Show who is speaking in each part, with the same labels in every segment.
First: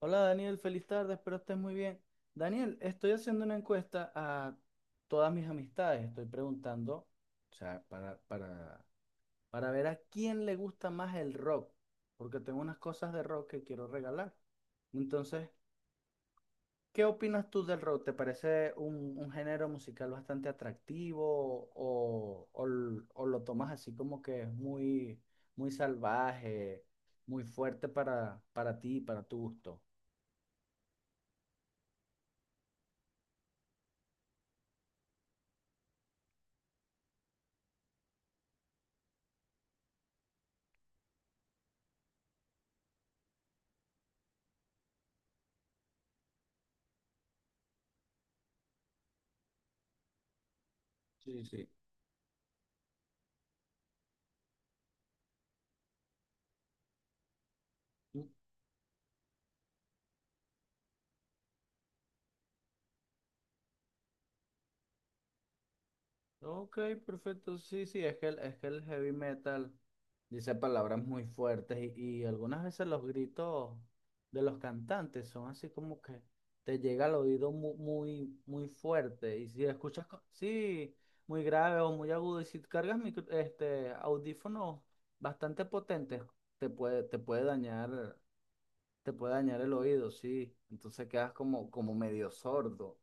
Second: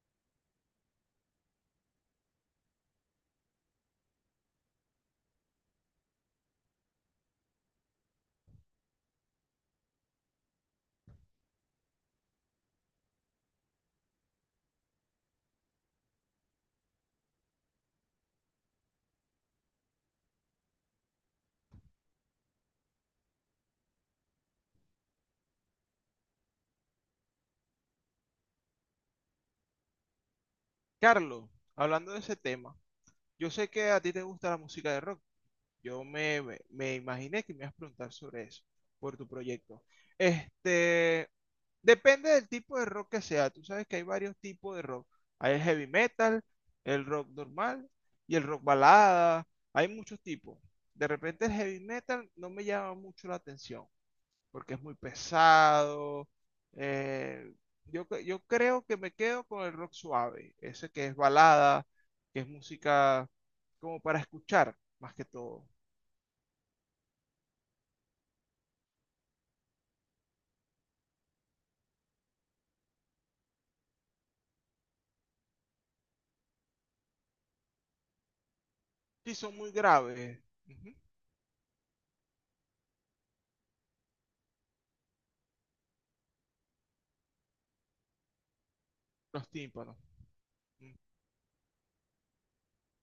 Speaker 1: Hola Daniel, feliz tarde, espero estés muy bien. Daniel, estoy haciendo una encuesta a todas mis amistades, estoy preguntando, o sea, para ver a quién le gusta más el rock, porque tengo unas cosas de rock que quiero regalar. Entonces, ¿qué opinas tú del rock? ¿Te parece un género musical bastante atractivo o lo tomas así como que es muy, muy salvaje, muy fuerte para ti, para tu gusto?
Speaker 2: Carlos, hablando de ese tema, yo sé que a ti te gusta la música de rock. Yo me imaginé que me ibas a preguntar sobre eso, por tu proyecto. Este, Depende del tipo de rock que sea. Tú sabes que hay varios tipos de rock. Hay el heavy metal, el rock normal y el rock balada. Hay muchos tipos. De
Speaker 1: Sí,
Speaker 2: repente el
Speaker 1: sí.
Speaker 2: heavy metal no me llama mucho la atención porque es muy pesado. eh, yo creo que me quedo con el rock suave, ese que es balada, que es música como para escuchar, más que todo.
Speaker 1: Ok, perfecto. Sí, sí, es que el heavy metal dice palabras muy fuertes y algunas veces los gritos de los cantantes son así como que te llega al oído muy, muy, muy
Speaker 2: Sí,
Speaker 1: fuerte. Y
Speaker 2: son
Speaker 1: si
Speaker 2: muy
Speaker 1: escuchas,
Speaker 2: graves,
Speaker 1: sí,
Speaker 2: ujú,
Speaker 1: muy grave o muy agudo, y si cargas audífonos bastante potentes, te puede, te puede dañar, te puede
Speaker 2: los
Speaker 1: dañar el
Speaker 2: tímpanos.
Speaker 1: oído, sí.
Speaker 2: Mm.
Speaker 1: Entonces quedas como medio sordo.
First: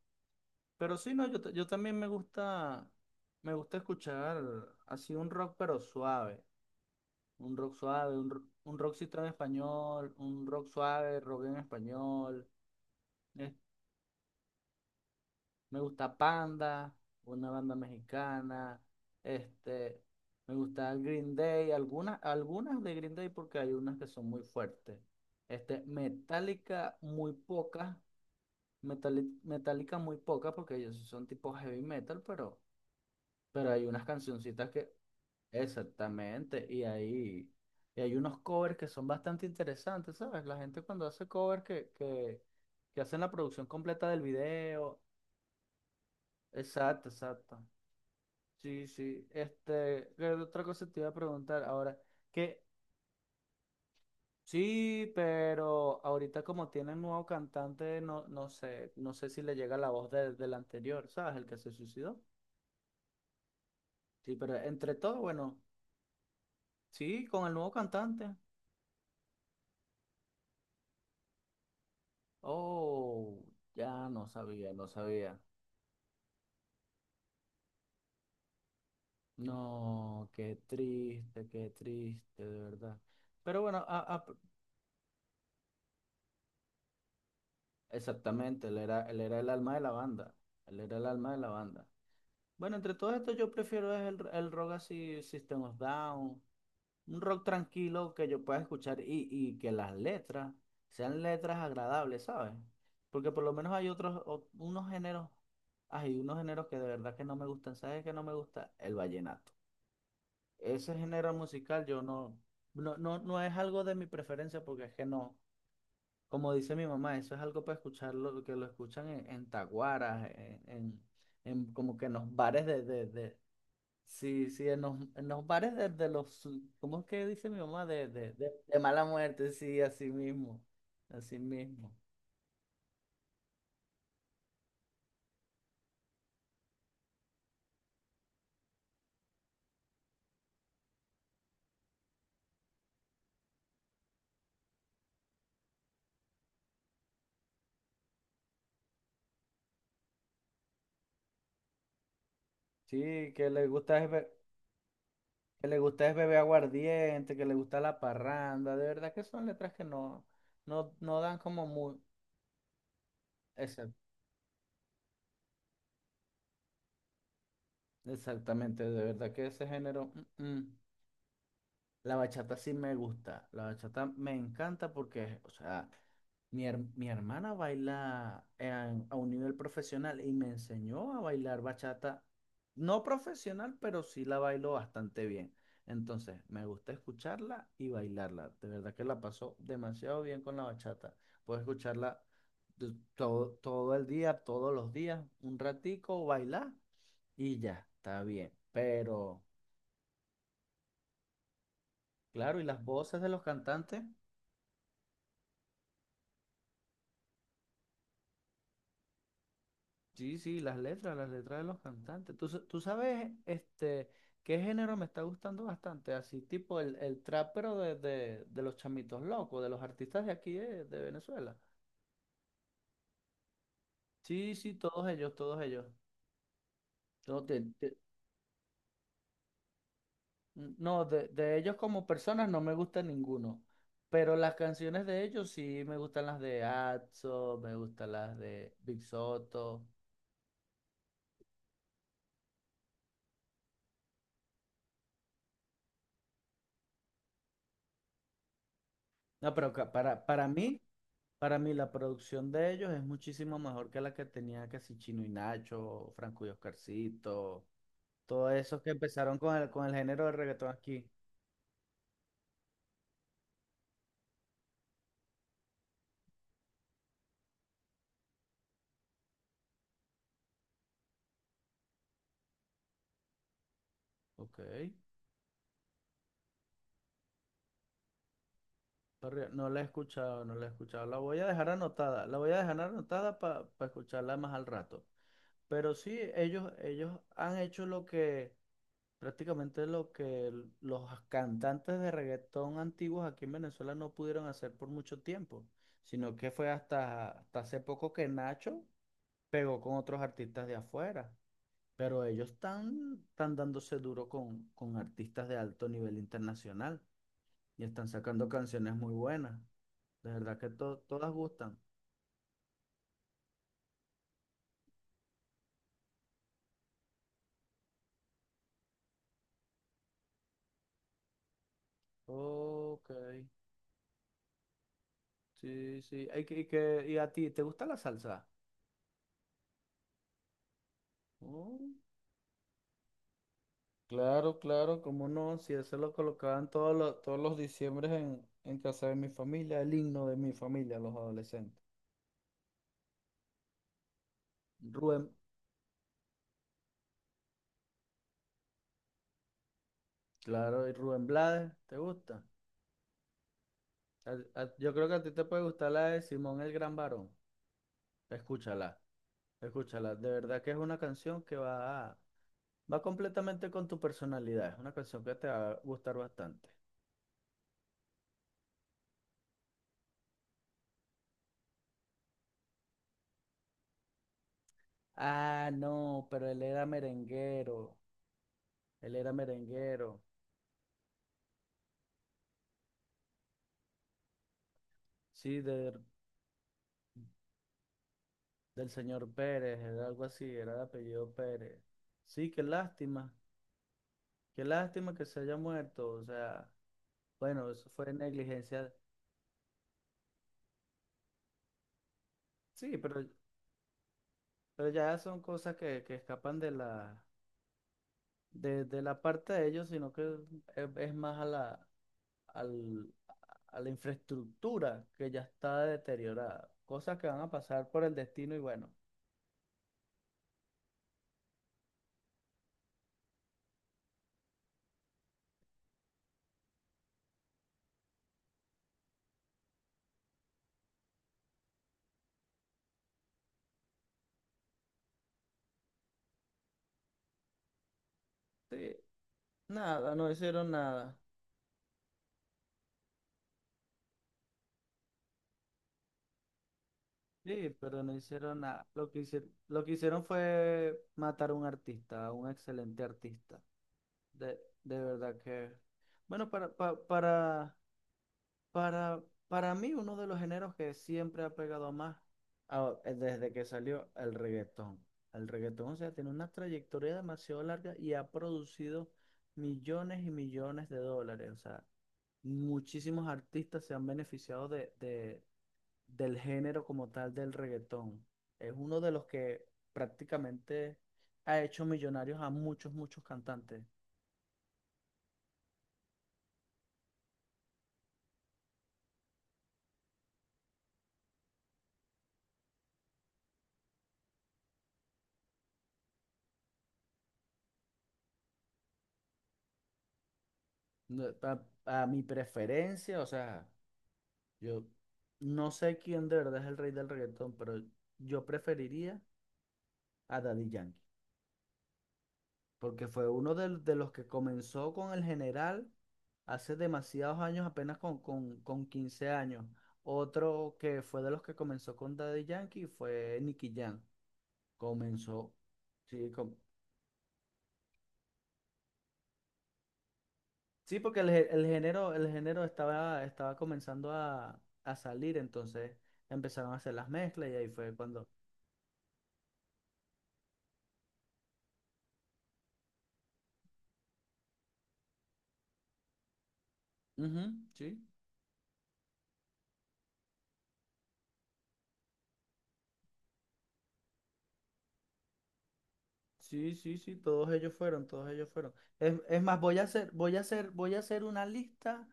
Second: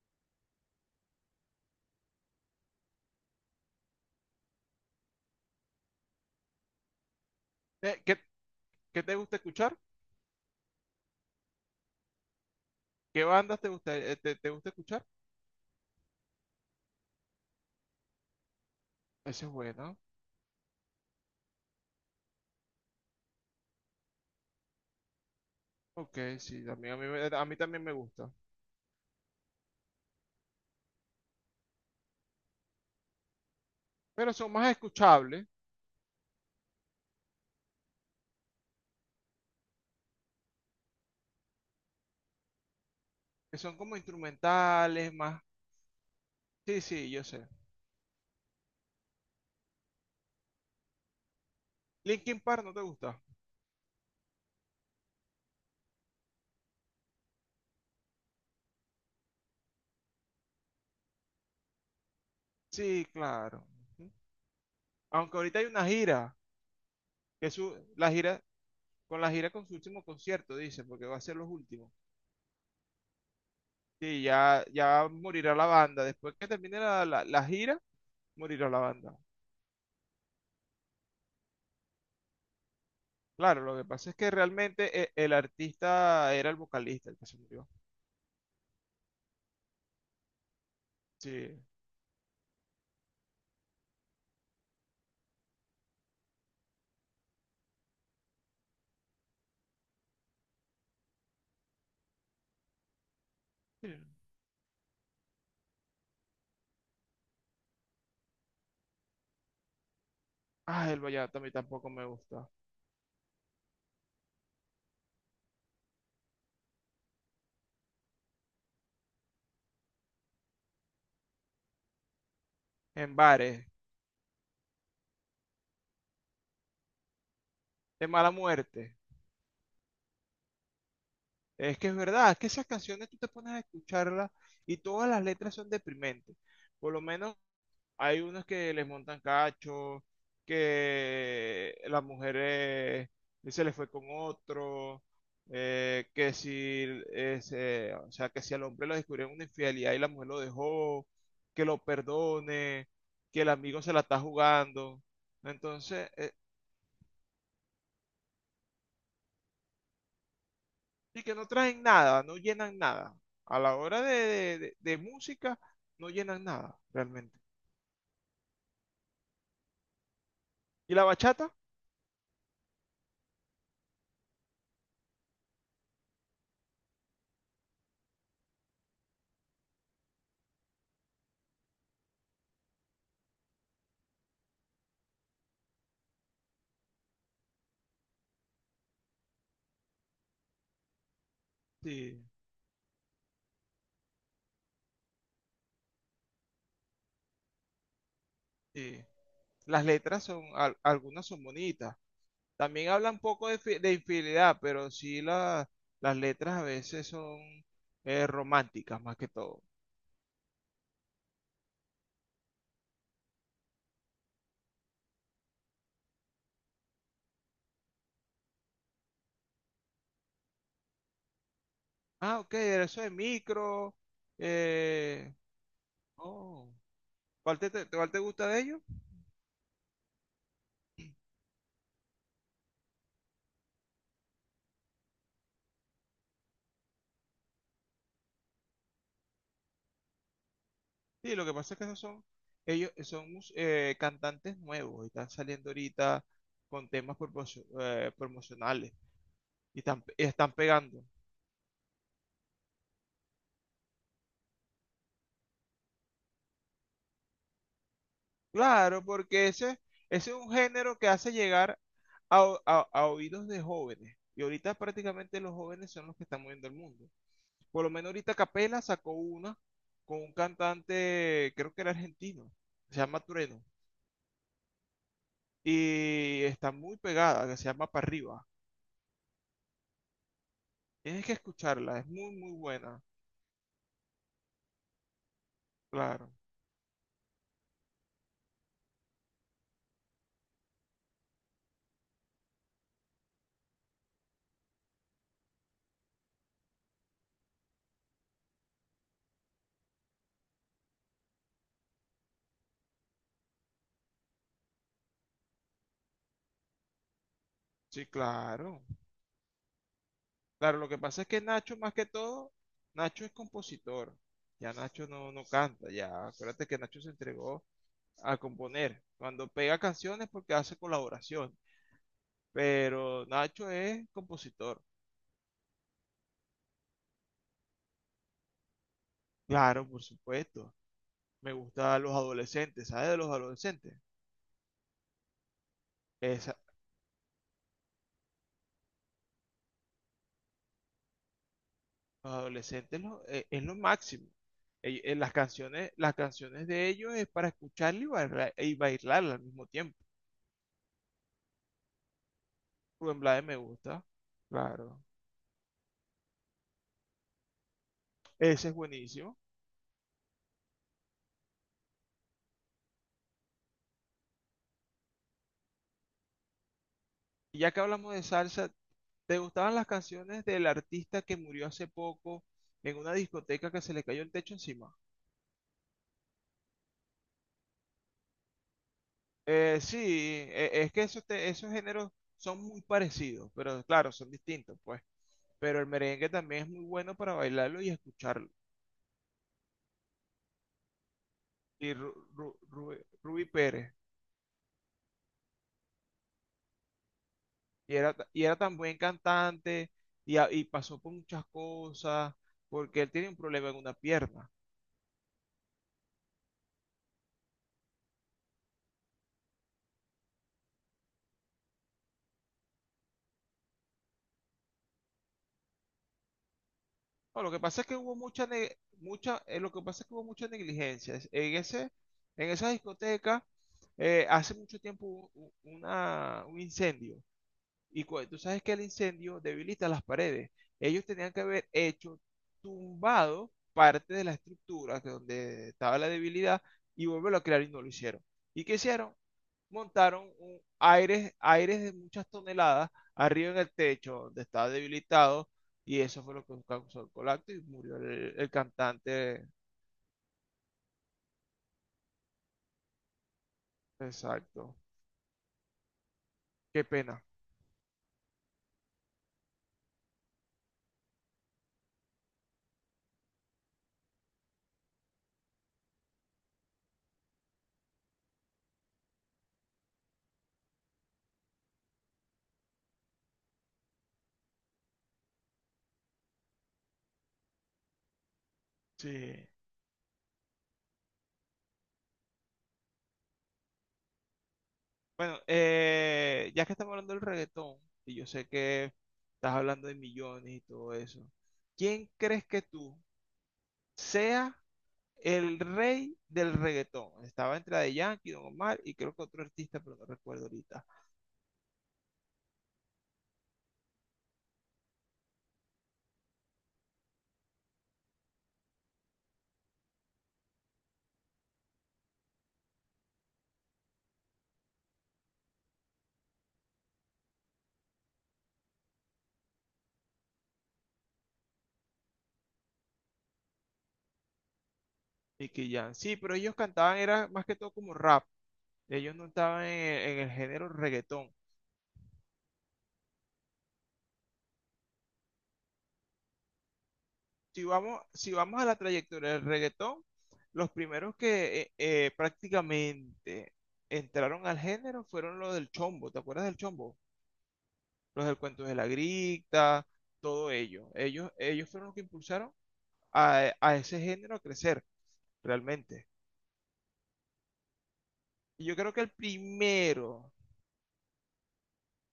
Speaker 1: Pero sí, no, yo también me gusta escuchar así un rock pero suave, un rock
Speaker 2: Eh,
Speaker 1: suave,
Speaker 2: ¿Qué,
Speaker 1: un
Speaker 2: qué te
Speaker 1: rockcito en
Speaker 2: gusta escuchar?
Speaker 1: español, un rock suave, rock en español.
Speaker 2: ¿Qué
Speaker 1: eh,
Speaker 2: bandas te gusta, te, te gusta escuchar?
Speaker 1: Me gusta Panda, una banda mexicana,
Speaker 2: Ese es bueno.
Speaker 1: este, me gusta Green Day, algunas de Green Day porque hay unas que son muy fuertes. Este,
Speaker 2: Ok, sí, también
Speaker 1: Metallica
Speaker 2: a mí,
Speaker 1: muy
Speaker 2: me- a mí también me
Speaker 1: pocas,
Speaker 2: gusta.
Speaker 1: Metallica muy pocas porque ellos sí son tipo heavy metal, pero... Pero hay unas
Speaker 2: Pero son
Speaker 1: cancioncitas
Speaker 2: más
Speaker 1: que
Speaker 2: escuchables,
Speaker 1: exactamente, y ahí y hay unos covers que son bastante interesantes, ¿sabes? La gente cuando hace covers que hacen la
Speaker 2: que
Speaker 1: producción
Speaker 2: son como
Speaker 1: completa del video.
Speaker 2: instrumentales, más. Sí,
Speaker 1: Exacto,
Speaker 2: sí, yo sé.
Speaker 1: exacto. Sí, sí. Este, ¿qué otra cosa te iba a preguntar ahora?
Speaker 2: Linkin
Speaker 1: Que
Speaker 2: Park no te gusta.
Speaker 1: sí, pero ahorita como tienen nuevo cantante, no, no sé, no sé si le llega la voz del anterior, ¿sabes? El que se suicidó.
Speaker 2: Sí, claro.
Speaker 1: Sí, pero entre todo,
Speaker 2: Aunque
Speaker 1: bueno,
Speaker 2: ahorita hay una gira,
Speaker 1: sí, con
Speaker 2: que
Speaker 1: el
Speaker 2: es
Speaker 1: nuevo
Speaker 2: la
Speaker 1: cantante.
Speaker 2: gira, con la gira con su último concierto, dice, porque va a ser los últimos.
Speaker 1: Oh, ya
Speaker 2: Sí,
Speaker 1: no
Speaker 2: ya,
Speaker 1: sabía, no
Speaker 2: ya
Speaker 1: sabía.
Speaker 2: morirá la banda. Después que termine la gira, morirá la banda.
Speaker 1: No, qué triste, de verdad. Pero
Speaker 2: Claro, lo
Speaker 1: bueno,
Speaker 2: que pasa es que realmente el artista era el vocalista el que se murió.
Speaker 1: exactamente, él era el alma de la banda. Él era el alma de la
Speaker 2: Sí,
Speaker 1: banda. Bueno, entre todo esto yo prefiero es el rock así, System of Down, un rock tranquilo que yo pueda escuchar y que las letras sean letras agradables, ¿sabes? Porque por lo menos hay
Speaker 2: sí.
Speaker 1: unos géneros, hay unos géneros que de verdad que no me gustan. ¿Sabes qué no me gusta? El vallenato.
Speaker 2: Ah,
Speaker 1: Ese
Speaker 2: el
Speaker 1: género
Speaker 2: vallenato a mí
Speaker 1: musical
Speaker 2: tampoco
Speaker 1: yo
Speaker 2: me
Speaker 1: no,
Speaker 2: gusta.
Speaker 1: no, no, no es algo de mi preferencia porque es que no, como dice mi mamá, eso es algo para escucharlo, que lo escuchan en, en como que en los bares
Speaker 2: En bares,
Speaker 1: sí, sí, en los bares de los, ¿cómo es que dice mi mamá?
Speaker 2: de mala
Speaker 1: De
Speaker 2: muerte.
Speaker 1: mala muerte, sí, así mismo, así
Speaker 2: Es que
Speaker 1: mismo.
Speaker 2: es verdad, es que esas canciones tú te pones a escucharlas y todas las letras son deprimentes. Por lo menos hay unos que les montan cacho, que las mujeres se les fue con otro, que si ese, o sea, que si al hombre lo descubrieron una infidelidad y la mujer lo dejó, que lo perdone,
Speaker 1: Sí,
Speaker 2: que el amigo se la está jugando.
Speaker 1: que le gusta
Speaker 2: Entonces,
Speaker 1: es beber aguardiente, que le gusta la parranda, de verdad que son letras que no, no, no
Speaker 2: y que
Speaker 1: dan
Speaker 2: no
Speaker 1: como
Speaker 2: traen
Speaker 1: muy,
Speaker 2: nada, no llenan nada. A la hora de música, no llenan nada, realmente.
Speaker 1: exactamente, de verdad que ese género, mm, mm.
Speaker 2: ¿Y la bachata?
Speaker 1: La bachata sí me gusta, la bachata me encanta porque, o sea, mi hermana baila a un nivel profesional y me enseñó a bailar bachata, no profesional, pero sí la bailo bastante bien. Entonces, me gusta escucharla y bailarla. De verdad que la paso demasiado bien con la bachata. Puedo
Speaker 2: Sí,
Speaker 1: escucharla todo, todo el día, todos los días, un ratico, bailar y ya, está bien,
Speaker 2: sí.
Speaker 1: pero...
Speaker 2: Las letras son, algunas son bonitas.
Speaker 1: Claro, y las
Speaker 2: También habla un
Speaker 1: voces de los
Speaker 2: poco de, de
Speaker 1: cantantes.
Speaker 2: infidelidad, pero sí las letras a veces son románticas más que todo.
Speaker 1: Sí, sí, las letras de los cantantes. Tú, tú sabes, este, qué género me está gustando bastante, así tipo el trap, pero de los chamitos locos, de los artistas de aquí de Venezuela.
Speaker 2: Ah, ok, eso de micro.
Speaker 1: Sí, sí, todos ellos,
Speaker 2: eh,
Speaker 1: todos ellos.
Speaker 2: oh,
Speaker 1: No,
Speaker 2: ¿Cuál
Speaker 1: de,
Speaker 2: te,
Speaker 1: de-
Speaker 2: cuál te gusta de ellos?
Speaker 1: no, de ellos como personas no me gusta ninguno, pero las canciones de ellos sí me gustan las de Atzo, me gustan las de Big Soto.
Speaker 2: Sí, lo que pasa es que esos son, ellos son cantantes nuevos y están saliendo ahorita con temas promocionales
Speaker 1: No, pero
Speaker 2: y
Speaker 1: ca-
Speaker 2: y
Speaker 1: para
Speaker 2: están
Speaker 1: mí...
Speaker 2: pegando.
Speaker 1: Para mí la producción de ellos es muchísimo mejor que la que tenía casi Chino y Nacho, Franco y Oscarcito, todos esos que
Speaker 2: Claro,
Speaker 1: empezaron
Speaker 2: porque
Speaker 1: con
Speaker 2: ese,
Speaker 1: con el género
Speaker 2: ese
Speaker 1: de
Speaker 2: es un
Speaker 1: reggaetón
Speaker 2: género
Speaker 1: aquí.
Speaker 2: que hace llegar a oídos de jóvenes. Y ahorita prácticamente los jóvenes son los que están moviendo el mundo. Por lo menos ahorita Capela sacó una con un cantante, creo que era argentino, se llama Trueno.
Speaker 1: Ok,
Speaker 2: Y está muy pegada, que se llama Para Arriba.
Speaker 1: pero no la he escuchado, no la he escuchado. La
Speaker 2: Tienes que
Speaker 1: voy a dejar
Speaker 2: escucharla, es
Speaker 1: anotada,
Speaker 2: muy,
Speaker 1: la voy
Speaker 2: muy
Speaker 1: a dejar
Speaker 2: buena.
Speaker 1: anotada para escucharla más al rato. Pero sí,
Speaker 2: Claro,
Speaker 1: ellos han hecho lo que prácticamente lo que los cantantes de reggaetón antiguos aquí en Venezuela no pudieron hacer por mucho tiempo, sino que fue hasta hace poco que Nacho pegó con otros artistas de afuera, pero ellos están, están dándose duro con artistas de alto nivel internacional y están
Speaker 2: sí,
Speaker 1: sacando
Speaker 2: claro.
Speaker 1: canciones muy buenas. De verdad que
Speaker 2: Claro, lo que pasa es
Speaker 1: todas
Speaker 2: que
Speaker 1: gustan.
Speaker 2: Nacho, más que todo, Nacho es compositor. Ya Nacho no, no canta, ya. Acuérdate que Nacho se entregó a componer. Cuando pega canciones porque hace colaboración.
Speaker 1: Ok,
Speaker 2: Pero Nacho es compositor.
Speaker 1: sí, sí. Ay, ¿Y a ti te gusta la salsa?
Speaker 2: Claro, por supuesto. Me gustan los adolescentes. ¿Sabes de los adolescentes?
Speaker 1: Claro, claro, cómo no, si eso lo
Speaker 2: Esa-
Speaker 1: colocaban todos los diciembres en casa de mi familia, el himno de mi familia, los adolescentes.
Speaker 2: los adolescentes es lo máximo.
Speaker 1: Rubén,
Speaker 2: Las canciones, las canciones de ellos es para escucharla y bailar, y bailarla al mismo tiempo.
Speaker 1: claro, y Rubén Blades, ¿te gusta?
Speaker 2: Rubén Blades me gusta.
Speaker 1: Yo
Speaker 2: Claro.
Speaker 1: creo que a ti te puede gustar la de Simón el Gran Varón.
Speaker 2: Ese es
Speaker 1: Escúchala,
Speaker 2: buenísimo.
Speaker 1: escúchala. De verdad que es una canción que va, va completamente con tu personalidad. Es una canción que te va a gustar bastante.
Speaker 2: Y ya que hablamos de salsa, ¿te gustaban las canciones del artista que murió hace poco en una discoteca que se le cayó el techo encima?
Speaker 1: Ah, no, pero él era merenguero. Él era
Speaker 2: Sí,
Speaker 1: merenguero.
Speaker 2: es que esos, esos géneros son muy parecidos, pero claro, son distintos, pues.
Speaker 1: Sí,
Speaker 2: Pero el
Speaker 1: de,
Speaker 2: merengue también es muy bueno para bailarlo y escucharlo.
Speaker 1: del señor Pérez, era algo así, era el apellido Pérez.
Speaker 2: Y
Speaker 1: Sí,
Speaker 2: Rubí Pérez,
Speaker 1: qué lástima que se haya muerto, o sea, bueno, eso
Speaker 2: y
Speaker 1: fue
Speaker 2: y era tan
Speaker 1: negligencia,
Speaker 2: buen cantante y, y pasó por muchas cosas,
Speaker 1: sí,
Speaker 2: porque él tiene un problema en una pierna.
Speaker 1: pero ya son cosas que escapan de la parte de ellos, sino que es más a la, al- a la infraestructura que ya está deteriorada, cosas que van
Speaker 2: No,
Speaker 1: a
Speaker 2: lo que pasa es
Speaker 1: pasar
Speaker 2: que
Speaker 1: por el
Speaker 2: hubo mucha,
Speaker 1: destino y
Speaker 2: ne-
Speaker 1: bueno,
Speaker 2: mucha, lo que pasa es que hubo mucha negligencia. En ese, en esa discoteca, hace mucho tiempo hubo una, un incendio y tú sabes que el incendio debilita las paredes. Ellos tenían que haber hecho tumbado parte de la estructura que donde estaba la debilidad y volverlo a crear y no lo hicieron. ¿Y qué
Speaker 1: sí,
Speaker 2: hicieron?
Speaker 1: nada,
Speaker 2: Montaron
Speaker 1: no
Speaker 2: un
Speaker 1: hicieron nada.
Speaker 2: aires, aires de muchas toneladas arriba en el techo donde estaba debilitado y eso fue lo que causó el colapso y
Speaker 1: Sí,
Speaker 2: murió
Speaker 1: pero no
Speaker 2: el
Speaker 1: hicieron nada.
Speaker 2: cantante.
Speaker 1: Lo que hicieron fue matar a un artista, a un excelente artista. De,
Speaker 2: Exacto.
Speaker 1: de verdad que... Bueno, para,
Speaker 2: Qué
Speaker 1: pa-
Speaker 2: pena.
Speaker 1: para mí uno de los géneros que siempre ha pegado más desde que salió el reggaetón. El reggaetón, o sea, tiene una trayectoria demasiado larga y ha producido millones y millones de dólares. O sea, muchísimos artistas se han beneficiado del género como tal del reggaetón. Es uno de los
Speaker 2: Sí.
Speaker 1: que prácticamente ha hecho millonarios a muchos, muchos cantantes.
Speaker 2: Bueno, ya que estamos hablando del reggaetón, y yo sé que estás hablando de millones y todo eso, ¿quién crees que tú sea el rey del reggaetón? Estaba entre de Yankee, Don Omar y creo que otro artista, pero no recuerdo ahorita.
Speaker 1: No, A, mi preferencia, o sea, yo no sé quién de verdad es el rey del reggaetón, pero yo preferiría a Daddy Yankee, porque fue uno los que comenzó con el general hace demasiados años, apenas con 15 años. Otro que fue de los que comenzó con Daddy Yankee fue Nicky Jam. Comenzó.
Speaker 2: Nicky Jam. Sí,
Speaker 1: Sí,
Speaker 2: pero ellos cantaban, era más que todo como rap. Ellos no estaban en el género
Speaker 1: sí, porque el,
Speaker 2: reggaetón.
Speaker 1: el género estaba, estaba comenzando a salir, entonces empezaron a hacer las mezclas y
Speaker 2: si
Speaker 1: ahí fue
Speaker 2: vamos,
Speaker 1: cuando.
Speaker 2: si vamos a la trayectoria del reggaetón, los primeros que prácticamente entraron al género fueron los del chombo, ¿te acuerdas del chombo?
Speaker 1: Ujú, sí,
Speaker 2: Los del cuento de la grita, todo ello. Ellos fueron los que impulsaron a ese género a crecer, realmente.
Speaker 1: sí, sí, sí, todos ellos fueron, todos ellos
Speaker 2: Y
Speaker 1: fueron.
Speaker 2: yo creo que el
Speaker 1: Es más,
Speaker 2: primero,
Speaker 1: voy a hacer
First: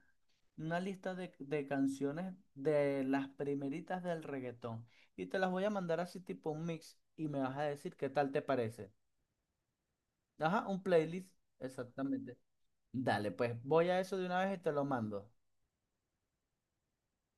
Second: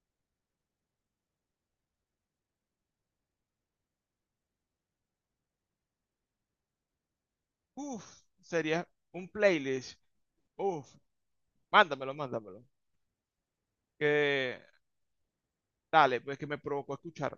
Speaker 1: una lista de canciones de las primeritas del reggaetón. Y te las voy a mandar así tipo un mix y me vas a decir
Speaker 2: uff,
Speaker 1: qué tal te
Speaker 2: sería
Speaker 1: parece.
Speaker 2: un playlist.
Speaker 1: Ajá, un
Speaker 2: Uff,
Speaker 1: playlist,
Speaker 2: mándamelo,
Speaker 1: exactamente.
Speaker 2: mándamelo.
Speaker 1: Dale, pues voy a eso de una vez
Speaker 2: Que
Speaker 1: y te lo mando.
Speaker 2: dale, pues que me provocó a escuchar.